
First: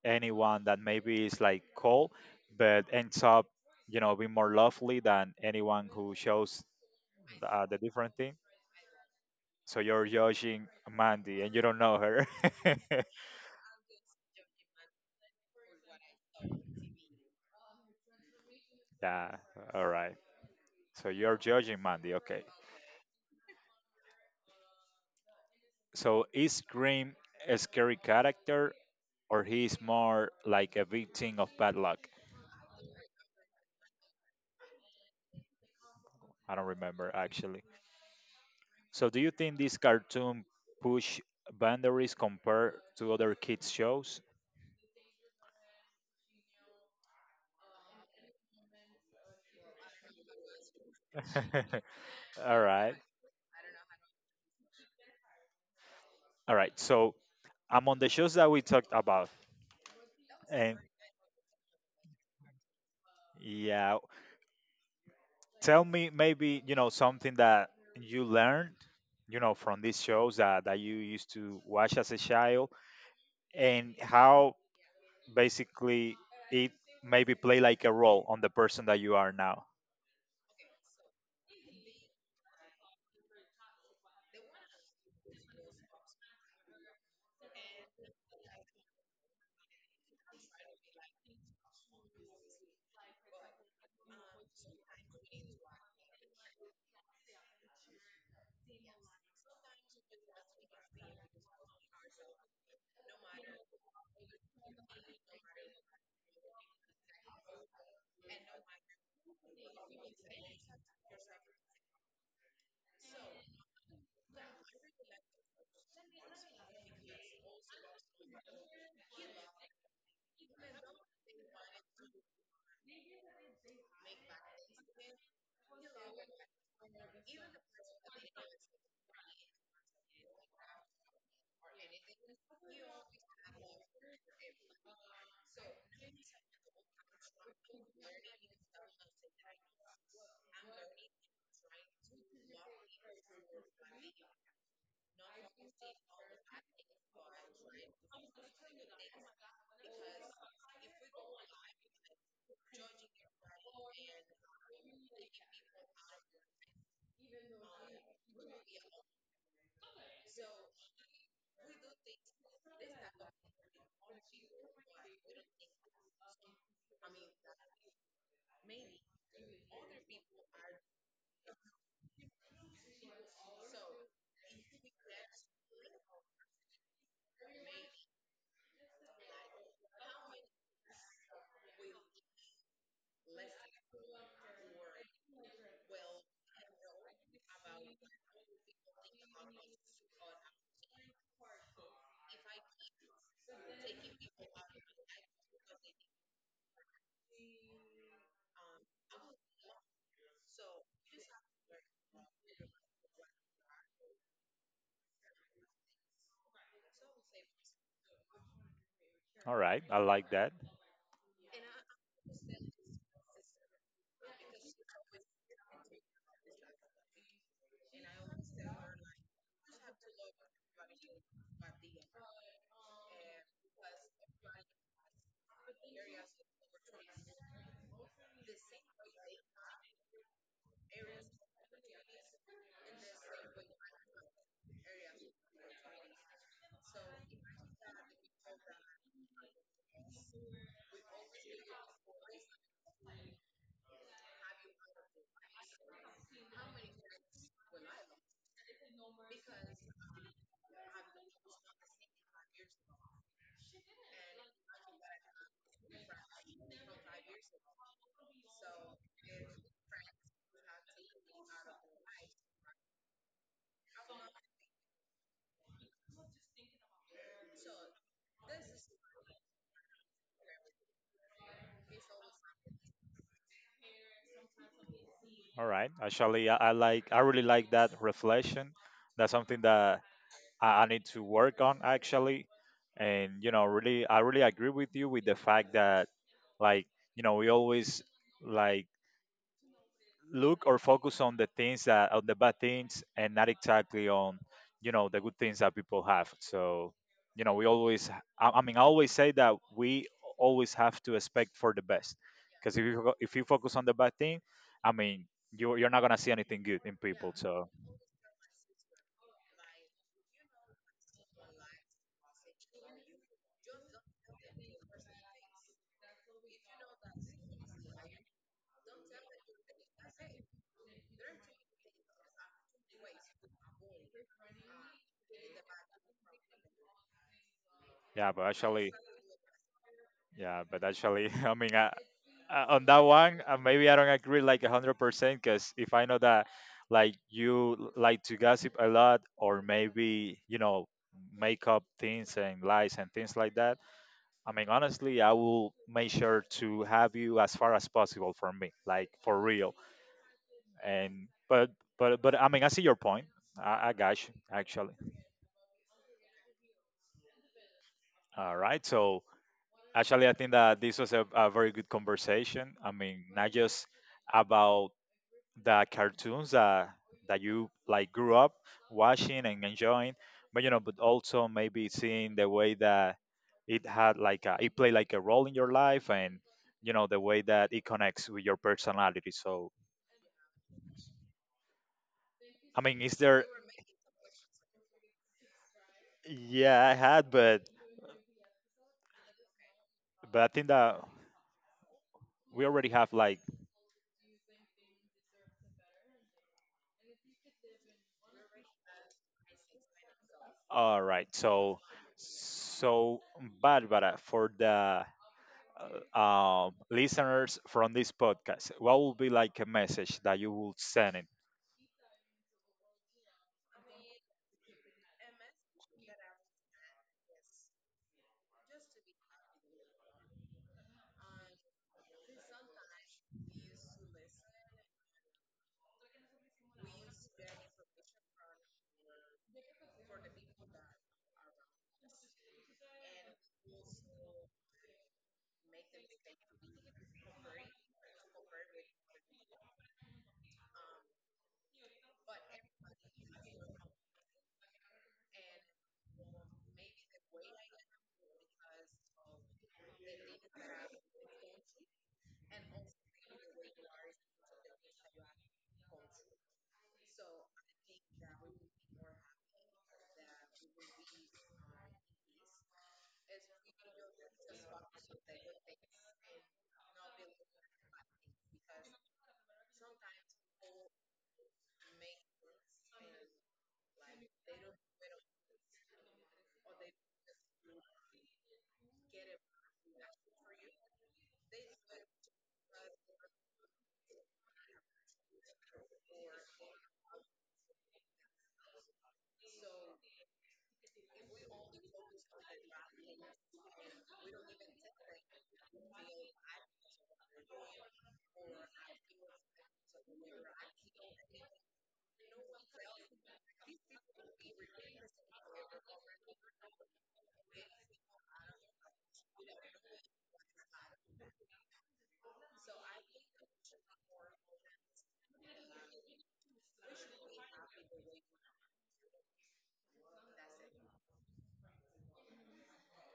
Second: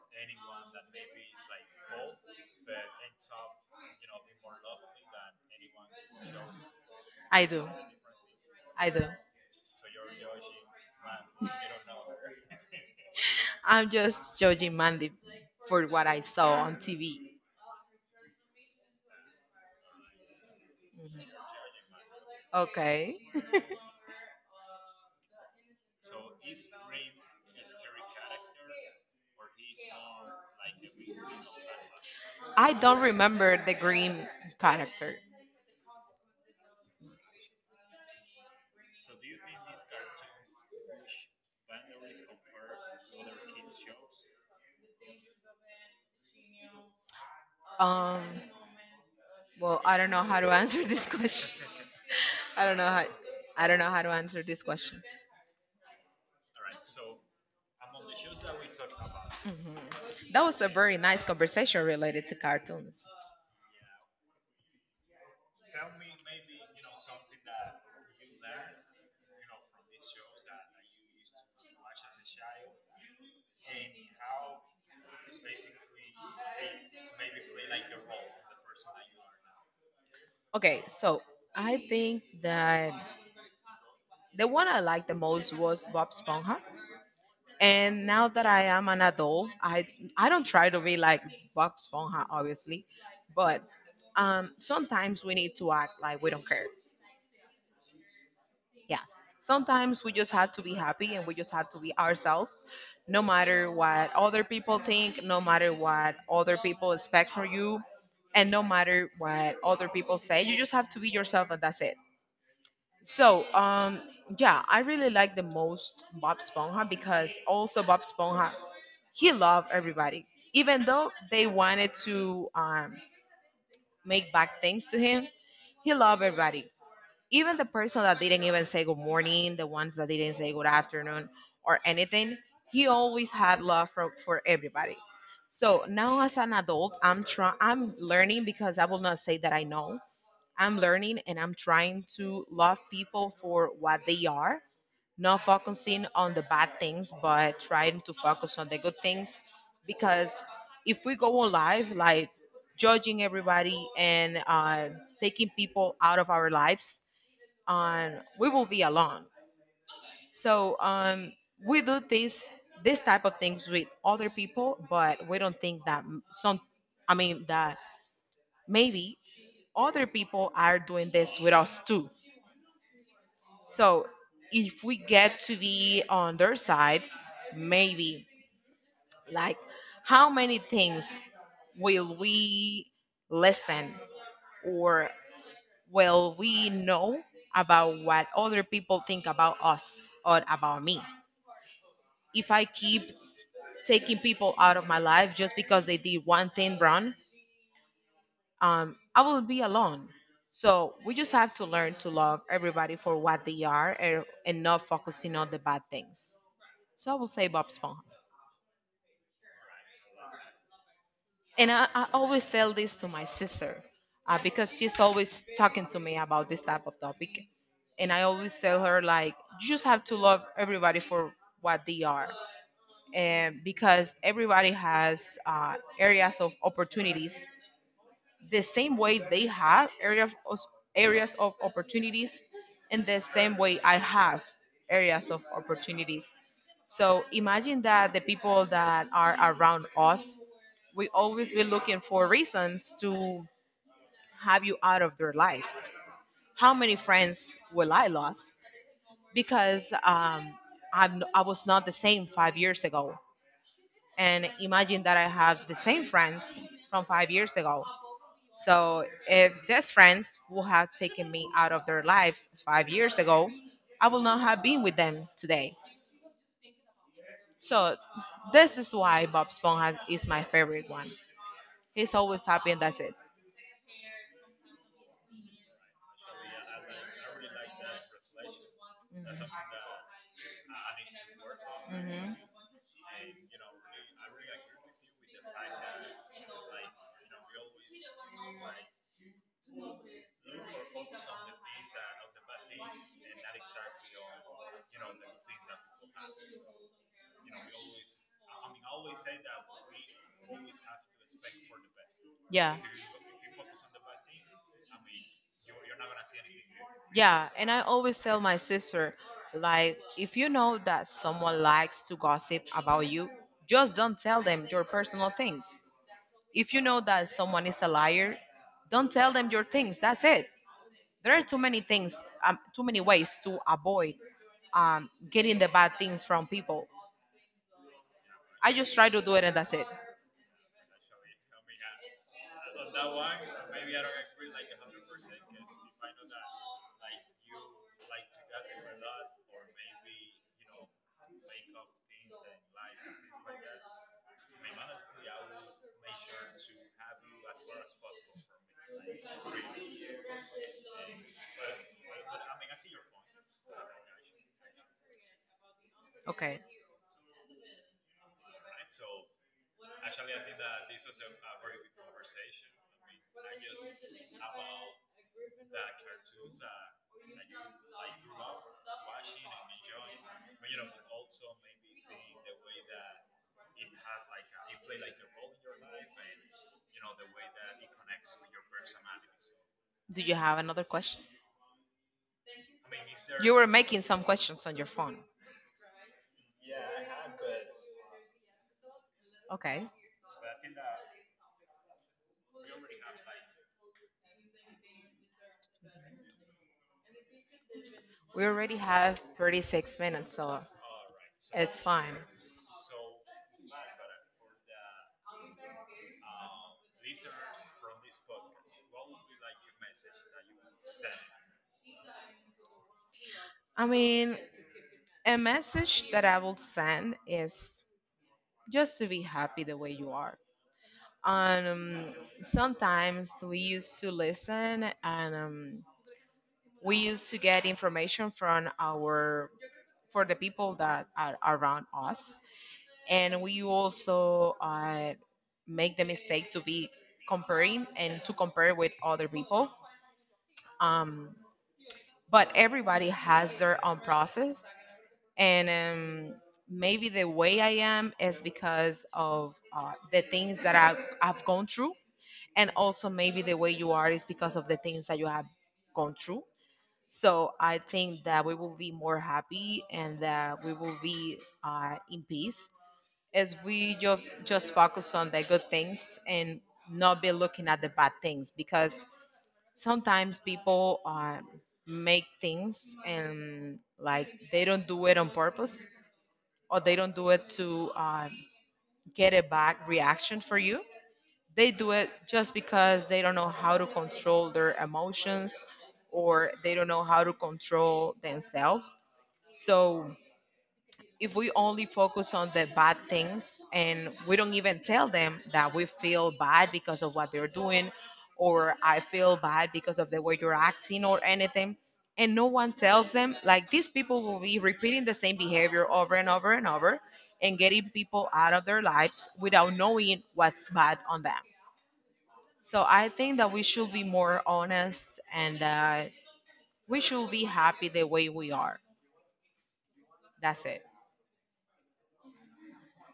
anyone that maybe is like cold but ends up you know be more lovely than anyone who shows
I
the,
do.
uh, the different thing.
I do.
So you're judging Mandy and you don't know her.
I'm just judging Mandy for what I saw on T V.
(laughs) Yeah, all right. So you're
Mhm.
judging Mandy, okay.
Okay. (laughs)
So is Grim a scary character or he's more like a victim of bad luck?
I don't remember the green character.
I don't remember actually. So do you think this cartoon push boundaries compared to other kids shows?
Um. Well, I don't know how to (laughs) answer this question.
(laughs)
(laughs)
All
I don't know
right.
how. I don't know how to answer this question.
All right. So among the shows that we talked about,
Mhm. That was a
and
very nice conversation related to cartoons.
yeah, tell me maybe, you know, something that you learned, you know, from these shows that, that you used to watch as a child and how basically it maybe play like a role on the person that you are now.
Okay, so I think that the one I liked the most was Bob Esponja. And now that I am an adult, I I don't try to be like Bob Esponja, obviously, but um, sometimes we need to act like we don't care. Yes, sometimes we just have to be happy and we just have to be ourselves, no matter what other people think, no matter what other people expect from you, and no matter what other people say. You just have to be yourself, and that's it. So, um, yeah, I really like the most Bob Sponha, because also Bob Sponha, he loved everybody. Even though they wanted to um, make bad things to him, he loved everybody. Even the person that didn't even say good morning, the ones that didn't say good afternoon or anything, he always had love for, for everybody. So now as an adult, I'm trying, I'm learning, because I will not say that I know. I'm learning and I'm trying to love people for what they are, not focusing on the bad things, but trying to focus on the good things. Because if we go on live, like judging everybody and uh, taking people out of our lives, um, we will be alone. So um, we do this this type of things with other people, but we don't think that m- some. I mean that maybe other people are doing this with us too. So if we get to be on their sides, maybe, like, how many things will we listen or will we know about what other people think about us or about me? If I keep taking people out of my life just because they did one thing wrong, um, I will be alone. So we just have to learn to love everybody for what they are, and, and not focusing on the bad things. So I will say Bob Esponja.
All right, I like that.
And I, I always tell this to my sister uh, because she's always talking to me about this type of topic. And I always tell her, like, you just have to love everybody for what they are. And because everybody has uh, areas of opportunities the same way they have areas of, areas of opportunities, in the same way I have areas of opportunities. So imagine that the people that are around us, we always be looking for reasons to have you out of their lives. How many friends will I lost because um, I'm I was not the same five years ago. And imagine that I have the same friends from five years ago. So if these friends would have taken me out of their lives five years ago, I would not have been with them today. So this is why Bob Esponja is my favorite one. He's always happy and that's it.
All right, actually, I, I like, I really like that reflection. That's something that I, I need to work on
Hmm.
actually, and you know, really, I really agree with you with the fact that like, you know, we always like look or focus on the things that on the bad things and not exactly on, you know, the good things that people have. So, you know, we always I, I mean, I always say that we always have to expect for the best. Because
Yeah.
if you fo- if you focus on the bad thing, I mean, you you're not gonna see anything good in people.
Yeah,
So.
and I always tell my sister, like, if you know that someone likes to gossip about you, just don't tell them your personal things. If you know that someone is a liar, don't tell them your things. That's it. There are too many things, um, too many ways to avoid um, getting the bad things from people.
Yeah, but
I
actually,
just try to do it and that's it.
yeah, but actually, (laughs) I mean, uh, uh, on that one, uh, maybe I don't agree like one hundred percent because if I know that like you l- like to gossip a lot or maybe, you know, make up things and lies and things like that, I mean, honestly, I will make sure to have you as far as possible from me, like for real. And, but, but, but, I mean, I see your point. I, I got you, actually.
Okay.
All right. So, actually, I think that this was a, a very good conversation. I mean, not just about the cartoons that that you like grew up watching and enjoying, but you know, but also maybe seeing the way that it had like a, it played like a role in your life, and you know, the way that it connects with your personality. So,
Do you have another question?
I mean, is there?
You were making some questions on your phone.
Yeah, I had, but
Okay.
but I think that we already have like
We already have thirty-six minutes, so
all right. So
it's fine.
so Barbara, for the uh, um, listeners from this podcast, what would be like a message that you would send it?
I mean, a message that I will send is just to be happy the way you are. Um, sometimes we used to listen and um, we used to get information from our for the people that are around us, and we also uh, make the mistake to be comparing and to compare with other people. Um, but everybody has their own process, and um, maybe the way I am is because of uh, the things that I've, I've gone through, and also maybe the way you are is because of the things that you have gone through. So I think that we will be more happy and that we will be uh, in peace as we just just focus on the good things and not be looking at the bad things, because sometimes people uh, make things and, like, they don't do it on purpose, or they don't do it to uh, get a bad reaction for you. They do it just because they don't know how to control their emotions or they don't know how to control themselves. So if we only focus on the bad things and we don't even tell them that we feel bad because of what they're doing, or I feel bad because of the way you're acting or anything, and no one tells them, like, these people will be repeating the same behavior over and over and over, and getting people out of their lives without knowing what's bad on them. So I think that we should be more honest, and that we should be happy the way we are. That's it.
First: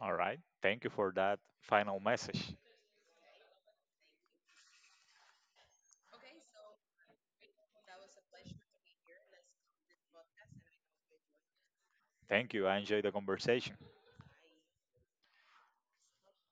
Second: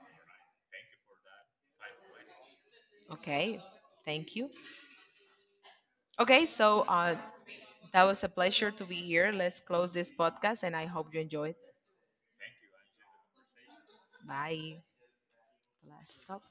All right. Thank you for that final message.
Okay. Thank you. Okay. So uh, that was a pleasure to be here. Let's close this podcast and I hope you enjoyed.
Thank you. I enjoyed the conversation.
Bye. Last stop.